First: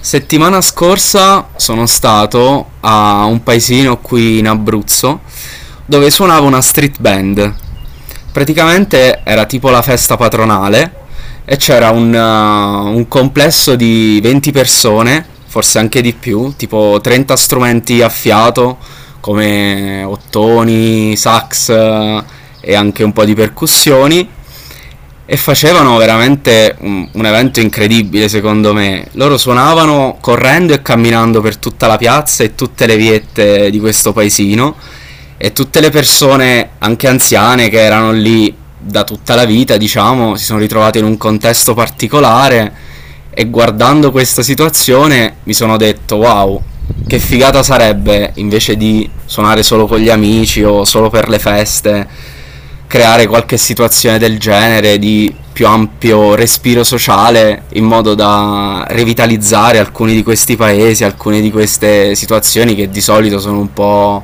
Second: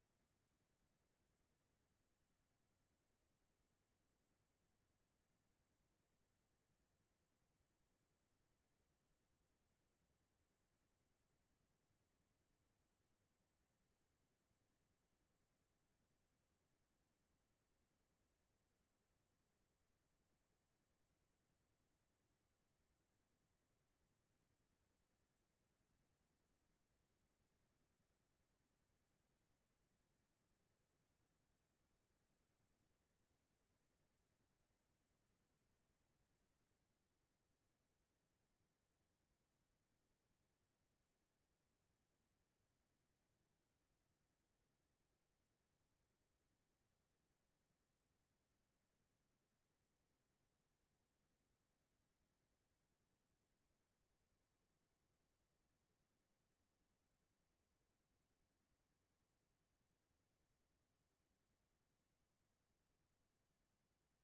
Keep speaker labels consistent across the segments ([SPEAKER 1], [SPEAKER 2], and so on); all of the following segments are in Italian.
[SPEAKER 1] Settimana scorsa sono stato a un paesino qui in Abruzzo dove suonava una street band. Praticamente era tipo la festa patronale e c'era un complesso di 20 persone, forse anche di più, tipo 30 strumenti a fiato come ottoni, sax, e anche un po' di percussioni e facevano veramente un evento incredibile secondo me. Loro suonavano correndo e camminando per tutta la piazza e tutte le viette di questo paesino e tutte le persone, anche anziane, che erano lì da tutta la vita, diciamo, si sono ritrovate in un contesto particolare e guardando questa situazione mi sono detto wow, che figata sarebbe invece di suonare solo con gli amici o solo per le feste creare qualche situazione del genere di più ampio respiro sociale in modo da revitalizzare alcuni di questi paesi, alcune di queste situazioni che di solito sono un po'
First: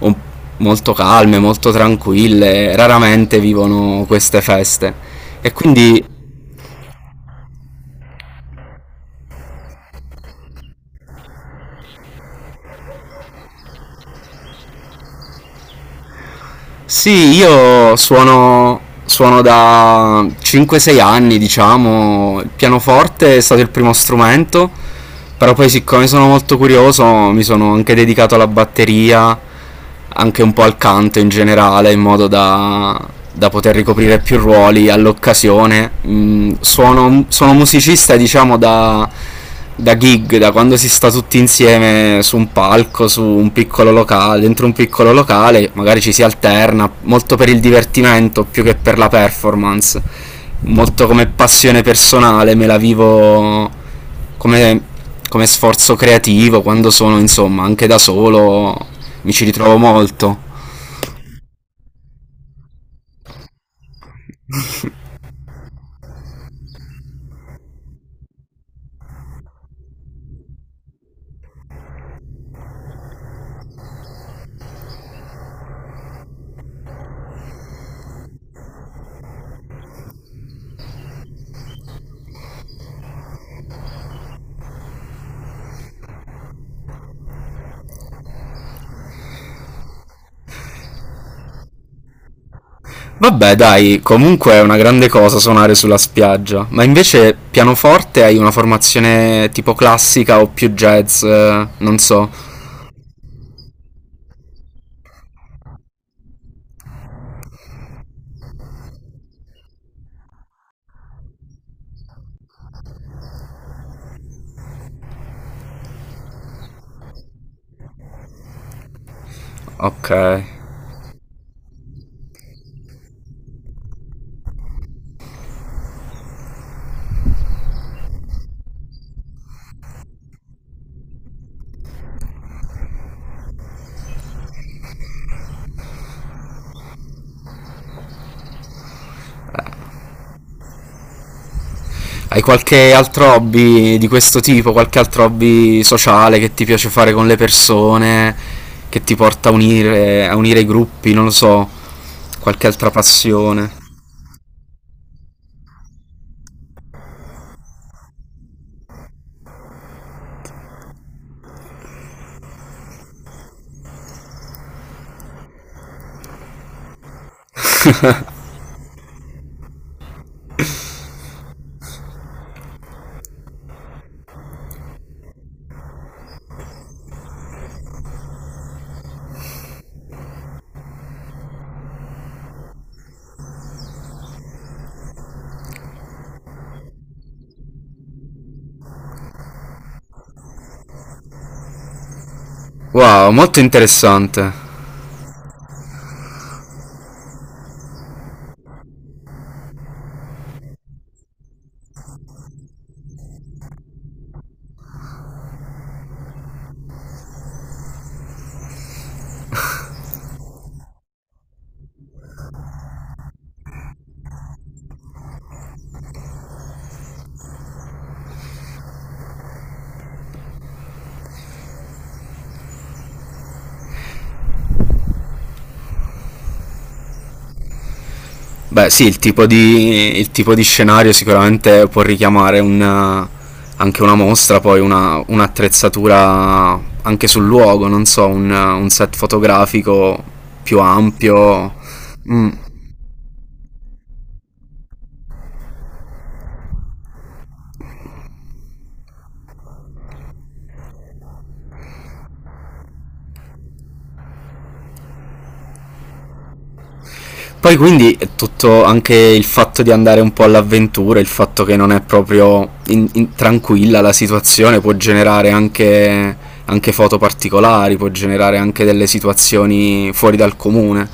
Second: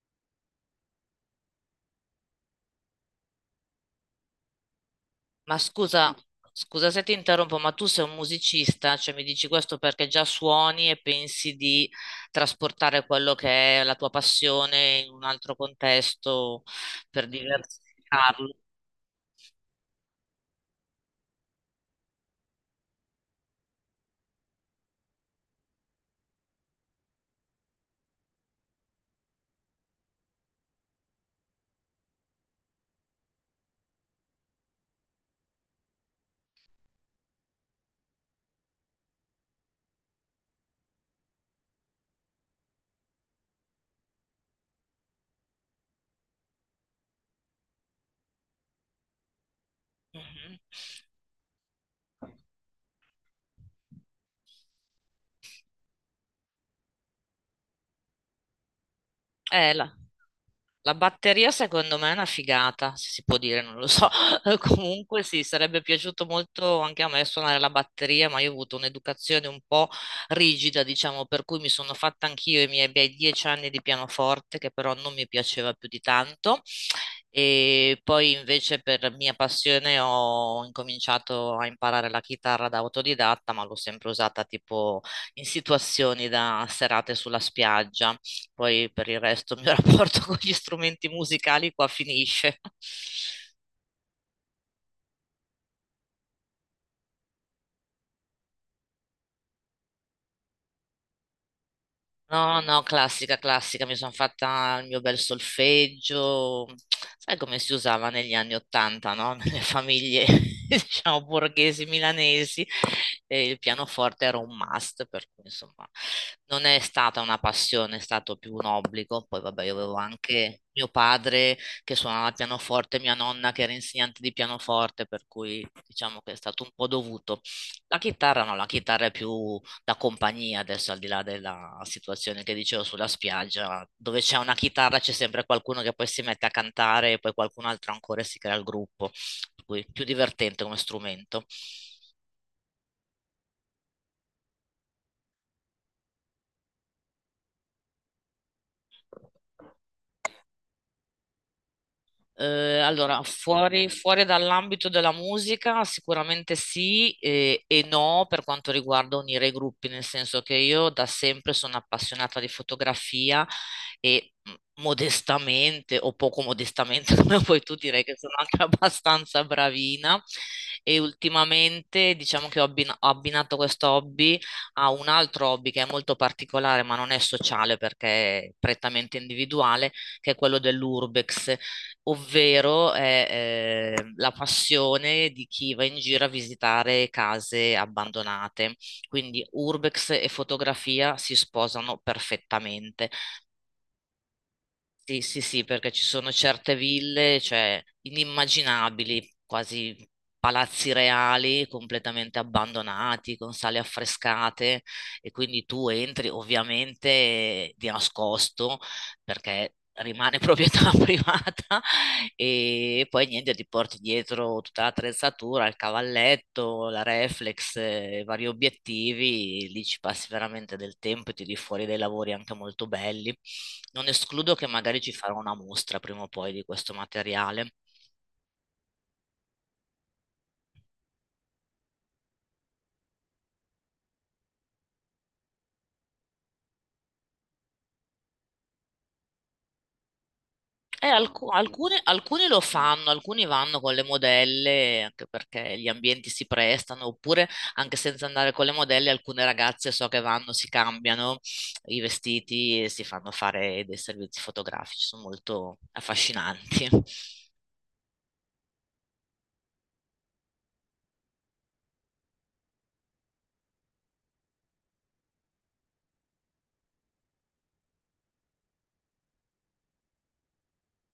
[SPEAKER 1] un- molto calme, molto tranquille, raramente vivono queste feste. E
[SPEAKER 2] Ma
[SPEAKER 1] quindi.
[SPEAKER 2] scusa, scusa se ti interrompo, ma tu sei un musicista, cioè mi dici questo perché già suoni e pensi di trasportare quello che è la tua passione in un altro contesto per
[SPEAKER 1] Sì, io
[SPEAKER 2] diversificarlo.
[SPEAKER 1] suono da 5-6 anni, diciamo. Il pianoforte è stato il primo strumento, però poi siccome sono molto curioso mi sono anche dedicato alla batteria, anche un po' al canto in generale, in modo da poter ricoprire più ruoli all'occasione. Sono musicista, diciamo, da gig, da quando si sta tutti insieme su un palco, su un piccolo locale, dentro un piccolo locale, magari ci si alterna molto per il divertimento più che per la performance,
[SPEAKER 2] Mhm.
[SPEAKER 1] molto come passione personale, me la vivo come, come sforzo creativo quando sono insomma anche da solo, mi ci ritrovo
[SPEAKER 2] Là.
[SPEAKER 1] molto.
[SPEAKER 2] La batteria secondo me è una figata, se si può dire, non lo so. Comunque sì, sarebbe piaciuto molto anche a me suonare la batteria, ma io ho avuto un'educazione un po' rigida, diciamo, per cui mi sono fatta anch'io i miei bei 10 anni di pianoforte, che però non mi piaceva più di tanto. E poi invece per mia passione ho incominciato a imparare la chitarra da autodidatta, ma l'ho sempre usata tipo in situazioni da serate sulla spiaggia. Poi per il resto il mio rapporto con gli strumenti musicali qua finisce.
[SPEAKER 1] Vabbè, dai, comunque è una grande cosa suonare sulla spiaggia. Ma invece pianoforte hai una formazione tipo classica o più jazz? Non so.
[SPEAKER 2] No, no, classica, classica, mi sono fatta il mio bel solfeggio, sai come si usava negli anni Ottanta, no? Nelle famiglie, diciamo, borghesi milanesi, e il pianoforte era un must, per cui insomma non è stata una passione, è stato più un obbligo. Poi vabbè, io avevo
[SPEAKER 1] Ok.
[SPEAKER 2] anche mio padre che suonava il pianoforte, mia nonna che era insegnante di pianoforte, per cui diciamo che è stato un po' dovuto. La chitarra no, la chitarra è più la compagnia, adesso al di là della situazione che dicevo sulla spiaggia, dove c'è una chitarra c'è sempre qualcuno che poi si mette a cantare e poi qualcun altro ancora si crea il gruppo, per cui più divertente come strumento.
[SPEAKER 1] Hai qualche altro hobby di questo tipo? Qualche altro hobby sociale che ti piace fare con le persone? Che ti porta a unire i gruppi? Non lo so. Qualche altra
[SPEAKER 2] Allora,
[SPEAKER 1] passione?
[SPEAKER 2] fuori dall'ambito della musica, sicuramente sì e no per quanto riguarda unire i gruppi, nel senso che io da sempre sono appassionata di fotografia e modestamente o poco modestamente, come puoi tu, direi che sono anche abbastanza bravina e ultimamente diciamo che ho abbinato questo hobby a un altro hobby che è molto particolare, ma non è sociale perché è prettamente individuale, che è quello dell'urbex ovvero è la passione di chi va in giro a visitare case abbandonate. Quindi urbex e fotografia si sposano perfettamente.
[SPEAKER 1] Wow, molto interessante.
[SPEAKER 2] Sì, sì, sì, perché ci sono certe ville, cioè inimmaginabili, quasi palazzi reali completamente abbandonati, con sale affrescate e quindi tu entri ovviamente di nascosto perché rimane proprietà privata e poi niente, ti porti dietro tutta l'attrezzatura, il cavalletto, la reflex, i vari obiettivi, lì ci passi veramente del tempo e tiri fuori dei lavori anche molto belli. Non escludo che magari ci farò una mostra prima o poi di questo materiale.
[SPEAKER 1] Beh, sì, il tipo di scenario sicuramente può richiamare anche una mostra, poi un'attrezzatura anche sul luogo, non so, un set fotografico più
[SPEAKER 2] Alcu-
[SPEAKER 1] ampio.
[SPEAKER 2] alcuni, alcuni
[SPEAKER 1] Mm.
[SPEAKER 2] lo fanno, alcuni vanno con le modelle, anche perché gli ambienti si prestano, oppure anche senza andare con le modelle, alcune ragazze so che vanno, si cambiano i vestiti e si fanno fare dei servizi fotografici, sono molto affascinanti.
[SPEAKER 1] Poi quindi è tutto anche il fatto di andare un po' all'avventura, il fatto che non è proprio tranquilla la situazione può generare anche foto particolari, può generare anche delle situazioni fuori dal comune.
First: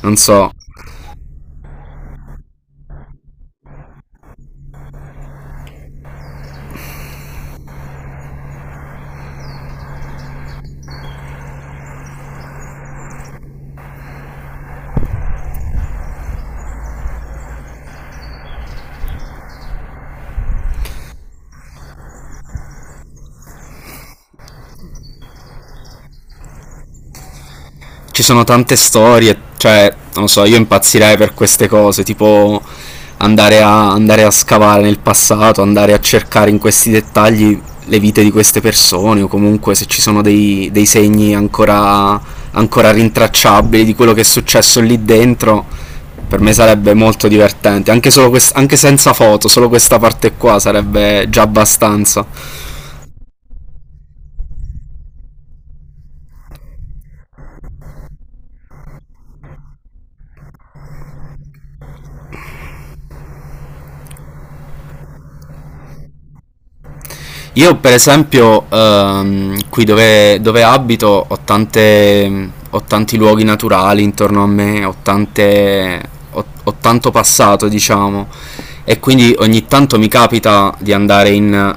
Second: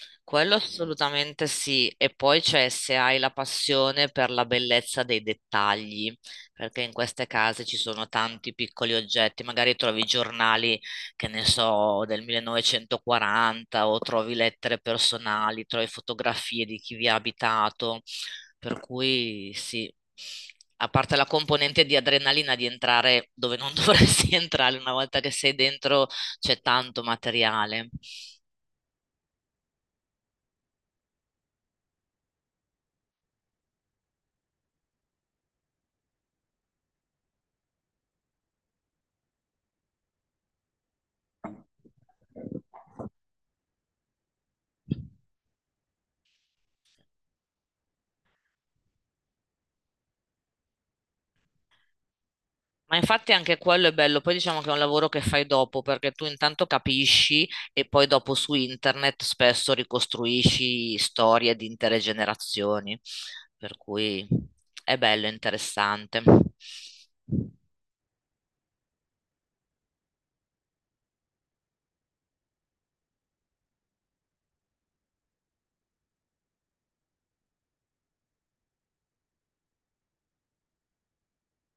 [SPEAKER 1] Non so,
[SPEAKER 2] Quello assolutamente sì, e poi c'è se hai la passione per la bellezza dei dettagli, perché in queste case ci sono tanti piccoli oggetti, magari trovi giornali, che ne so, del 1940 o trovi lettere personali, trovi fotografie di chi vi ha abitato, per cui sì, a parte la componente di adrenalina di entrare dove non dovresti entrare una volta che sei dentro, c'è tanto materiale.
[SPEAKER 1] ci sono, tante storie, cioè, non so, io impazzirei per queste cose, tipo andare a scavare nel passato, andare a cercare in questi dettagli le vite di queste persone o comunque se ci sono dei segni ancora rintracciabili di quello che è successo lì dentro, per me sarebbe molto divertente, anche, solo anche senza foto, solo questa parte qua sarebbe già abbastanza.
[SPEAKER 2] Ma infatti anche quello è bello, poi diciamo che è un lavoro che fai dopo perché tu intanto capisci e poi dopo su internet spesso ricostruisci storie di intere generazioni, per cui è bello, interessante.
[SPEAKER 1] Io per esempio qui dove abito ho tanti luoghi naturali intorno a me, ho tanto passato diciamo e quindi ogni tanto mi capita di andare in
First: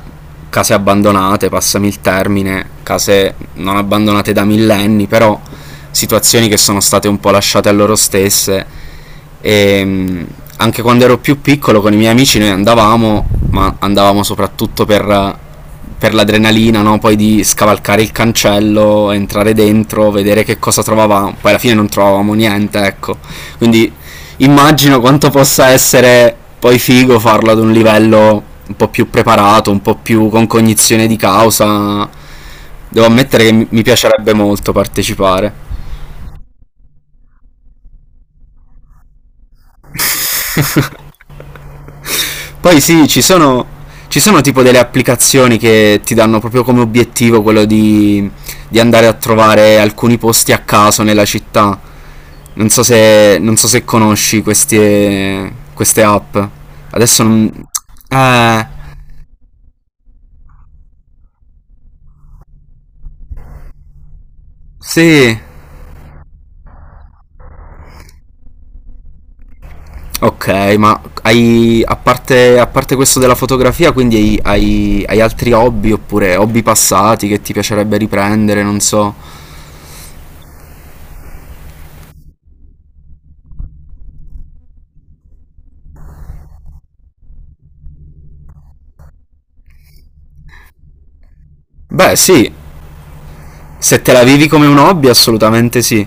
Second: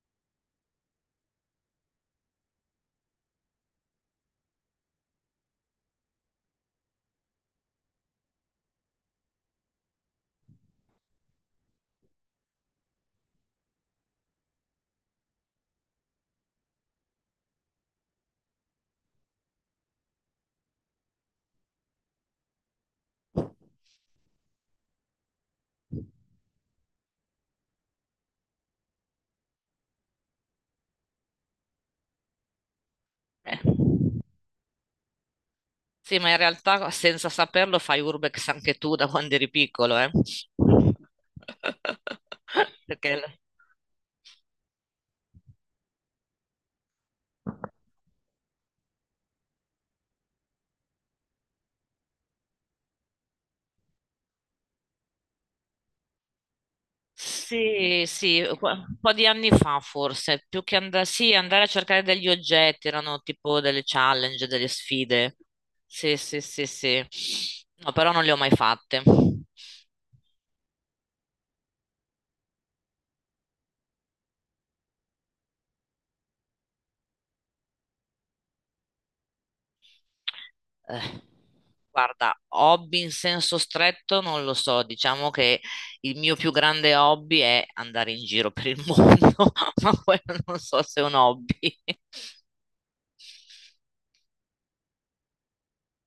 [SPEAKER 1] case abbandonate, passami il termine, case non abbandonate da millenni però situazioni che sono state un po' lasciate a loro stesse e, anche quando ero più piccolo con i miei amici noi andavamo, ma andavamo soprattutto per l'adrenalina, no? Poi di scavalcare il cancello, entrare dentro, vedere che cosa trovavamo, poi alla fine non trovavamo niente, ecco. Quindi immagino quanto possa essere poi figo farlo ad un livello un po' più preparato, un po' più con cognizione di causa. Devo ammettere che
[SPEAKER 2] Eh.
[SPEAKER 1] mi piacerebbe molto partecipare.
[SPEAKER 2] Sì, ma in realtà senza saperlo fai urbex anche tu da quando eri piccolo, eh?
[SPEAKER 1] Poi sì,
[SPEAKER 2] Perché...
[SPEAKER 1] ci
[SPEAKER 2] l-
[SPEAKER 1] sono, ci sono tipo delle applicazioni che ti danno proprio come obiettivo quello di andare a trovare alcuni posti a caso nella città. Non so se conosci queste app. Adesso non.
[SPEAKER 2] Sì, sì,
[SPEAKER 1] Eh,
[SPEAKER 2] un po' di anni fa forse, più che andare, sì, andare a cercare degli oggetti, erano tipo delle challenge, delle
[SPEAKER 1] sì.
[SPEAKER 2] sfide. Sì, sì, sì, sì. No, però non le ho mai fatte.
[SPEAKER 1] Ok, ma hai, a parte questo della fotografia, quindi hai altri hobby oppure hobby passati che ti piacerebbe riprendere, non so.
[SPEAKER 2] Eh, Guarda, hobby in senso stretto non lo so, diciamo che il mio più grande hobby è andare in giro per il mondo, ma quello non so se è un hobby.
[SPEAKER 1] Beh, sì, se te la vivi come un hobby, assolutamente sì.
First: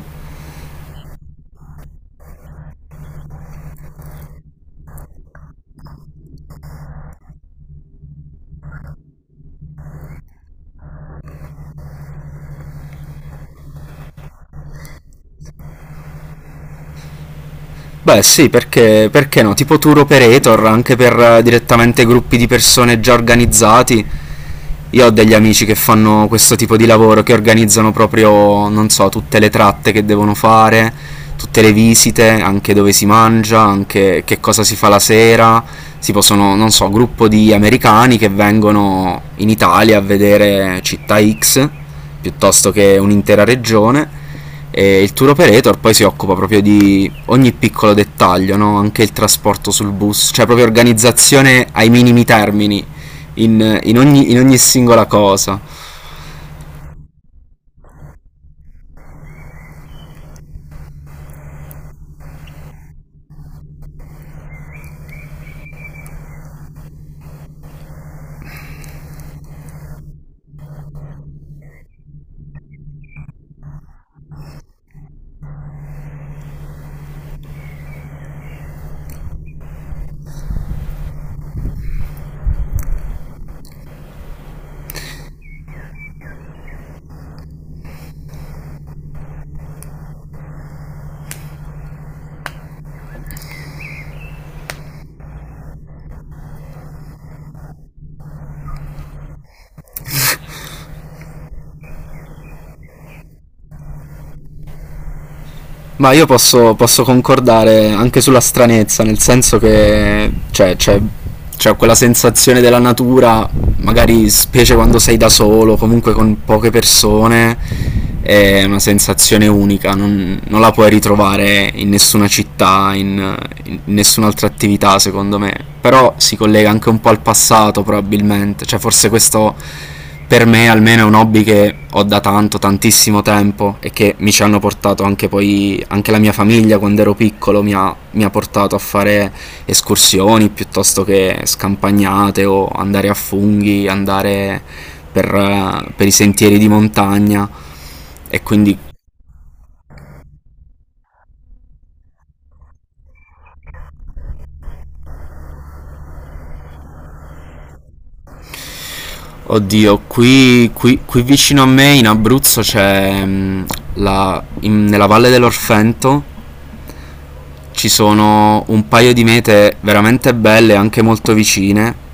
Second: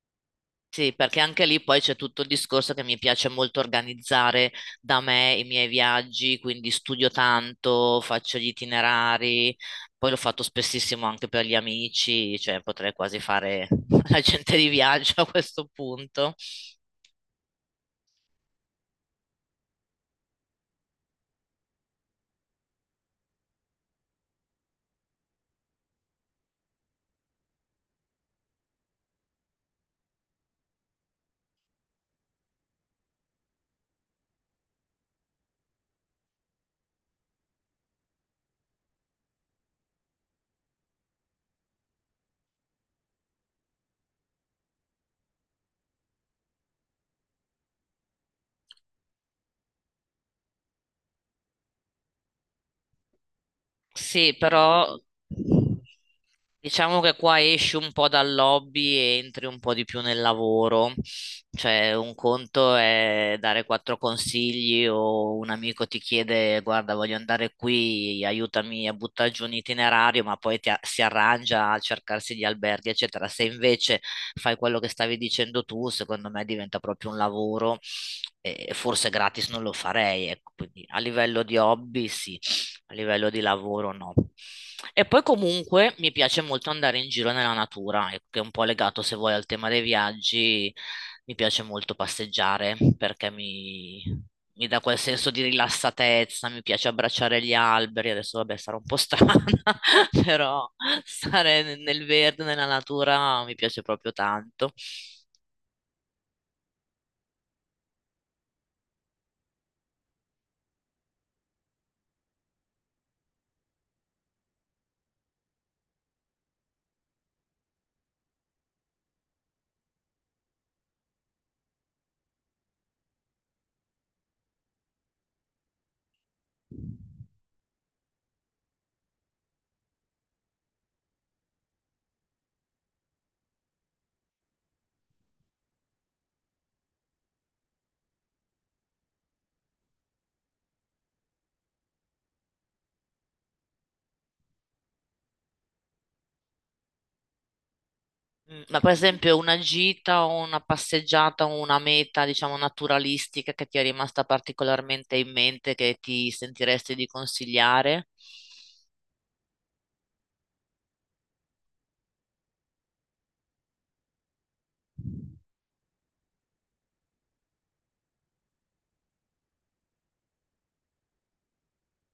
[SPEAKER 2] Sì, perché anche lì poi c'è tutto il discorso che mi piace molto organizzare da me i miei viaggi, quindi studio tanto, faccio gli itinerari, poi l'ho fatto spessissimo anche per gli amici, cioè potrei quasi fare l'agente di viaggio a questo punto.
[SPEAKER 1] Beh, sì, perché, perché no? Tipo tour operator, anche per direttamente gruppi di persone già organizzati. Io ho degli amici che fanno questo tipo di lavoro, che organizzano proprio, non so, tutte le tratte che devono fare, tutte le visite, anche dove si mangia, anche che cosa si fa la sera. Tipo sono, non so, gruppo di americani che vengono in Italia a vedere città X piuttosto che un'intera regione. E il tour operator poi si occupa proprio di ogni piccolo dettaglio, no? Anche il trasporto sul bus, cioè proprio organizzazione ai minimi termini in, in ogni,
[SPEAKER 2] Sì,
[SPEAKER 1] in ogni
[SPEAKER 2] però
[SPEAKER 1] singola cosa.
[SPEAKER 2] diciamo che qua esci un po' dal hobby e entri un po' di più nel lavoro. Cioè, un conto è dare quattro consigli o un amico ti chiede, guarda, voglio andare qui, aiutami a buttare giù un itinerario, ma poi si arrangia a cercarsi gli alberghi, eccetera. Se invece fai quello che stavi dicendo tu, secondo me diventa proprio un lavoro e forse gratis non lo farei, ecco. Quindi a livello di hobby, sì a livello di lavoro no. E poi comunque mi piace molto andare in giro nella natura, che è un po' legato se vuoi al tema dei viaggi, mi piace molto passeggiare perché mi dà quel senso di rilassatezza, mi piace abbracciare gli alberi, adesso vabbè sarò un po' strana, però stare nel verde, nella natura mi piace proprio tanto.
[SPEAKER 1] Ma io posso concordare anche sulla stranezza, nel senso che cioè, c'è, quella sensazione della natura magari specie quando sei da solo, comunque con poche persone, è una sensazione unica, non la puoi ritrovare in nessuna città, in nessun'altra attività secondo me, però si collega anche un po' al passato probabilmente, cioè forse questo per me almeno è un hobby che ho da tanto, tantissimo tempo e che mi ci hanno portato anche poi, anche la mia famiglia quando ero piccolo mi ha portato a fare escursioni piuttosto che scampagnate o andare a funghi, andare per i sentieri di montagna e
[SPEAKER 2] Mm,
[SPEAKER 1] quindi
[SPEAKER 2] ma per esempio una gita o una passeggiata o una meta, diciamo, naturalistica che ti è rimasta particolarmente in mente, che ti sentiresti di consigliare?
[SPEAKER 1] oddio qui vicino a me in Abruzzo c'è nella valle dell'Orfento ci sono un paio di mete veramente belle, anche molto vicine.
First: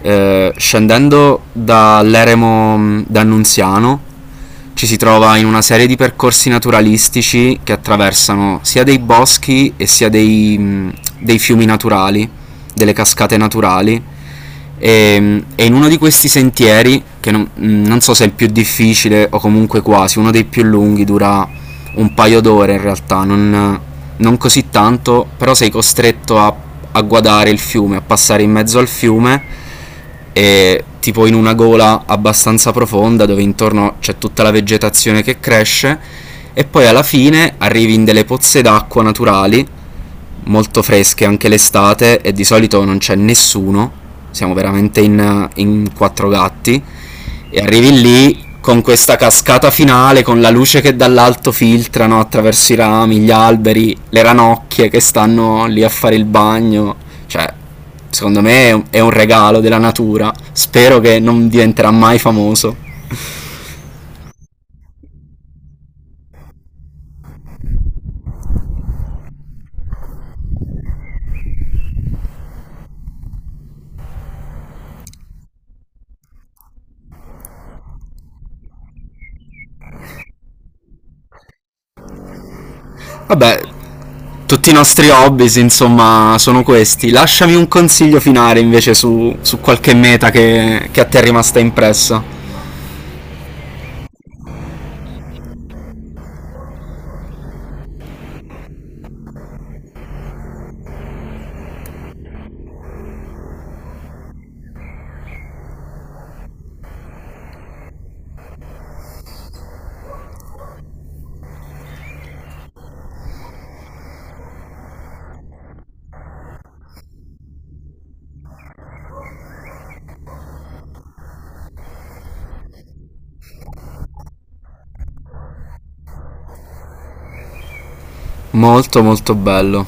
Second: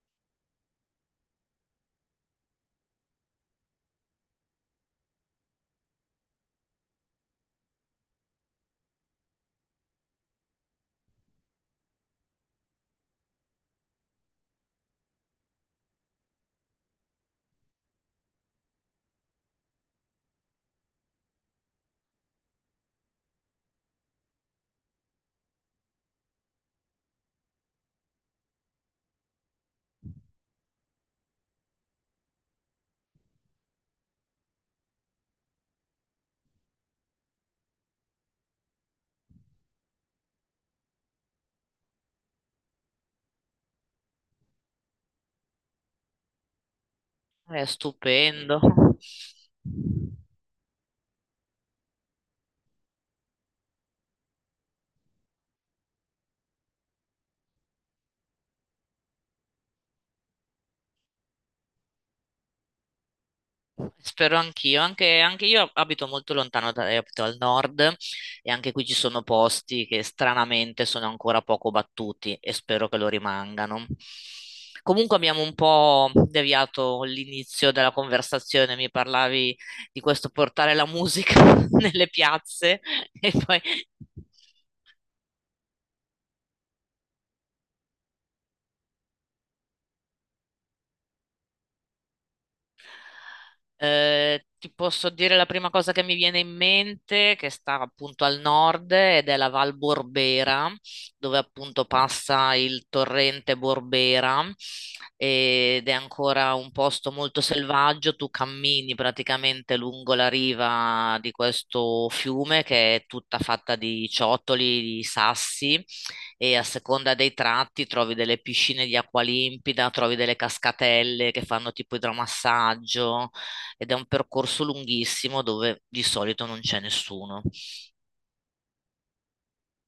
[SPEAKER 1] Scendendo dall'eremo d'Annunziano ci si trova in una serie di percorsi naturalistici che attraversano sia dei boschi e sia dei fiumi naturali, delle cascate naturali. E in uno di questi sentieri, che non so se è il più difficile o comunque quasi, uno dei più lunghi, dura un paio d'ore in realtà, non, così tanto, però sei costretto a guadare il fiume, a passare in mezzo al fiume e tipo in una gola abbastanza profonda dove intorno c'è tutta la vegetazione che cresce e poi alla fine arrivi in delle pozze d'acqua naturali molto fresche anche l'estate e di solito non c'è nessuno, siamo veramente in quattro gatti e
[SPEAKER 2] È
[SPEAKER 1] arrivi lì
[SPEAKER 2] stupendo.
[SPEAKER 1] con questa cascata finale, con la luce che dall'alto filtrano attraverso i rami, gli alberi, le ranocchie che stanno lì a fare il bagno. Cioè, secondo me è un regalo della natura. Spero che non diventerà mai famoso.
[SPEAKER 2] Spero anch'io, anche, anche io abito molto lontano, da, abito al nord e anche qui ci sono posti che stranamente sono ancora poco battuti e spero che lo rimangano. Comunque abbiamo un po' deviato l'inizio della conversazione, mi parlavi di questo portare la musica nelle piazze e
[SPEAKER 1] Vabbè,
[SPEAKER 2] poi...
[SPEAKER 1] tutti i nostri hobby, insomma, sono questi. Lasciami un consiglio finale invece su, qualche meta che a te è rimasta impressa.
[SPEAKER 2] Ti posso dire la prima cosa che mi viene in mente, che sta appunto al nord ed è la Val Borbera, dove appunto passa il torrente Borbera ed è ancora un posto molto selvaggio. Tu cammini praticamente lungo la riva di questo fiume che è tutta fatta di ciottoli, di sassi e a seconda dei tratti trovi delle piscine di acqua limpida, trovi delle cascatelle che fanno tipo idromassaggio ed è un percorso lunghissimo dove di solito non c'è nessuno.
[SPEAKER 1] Molto molto bello.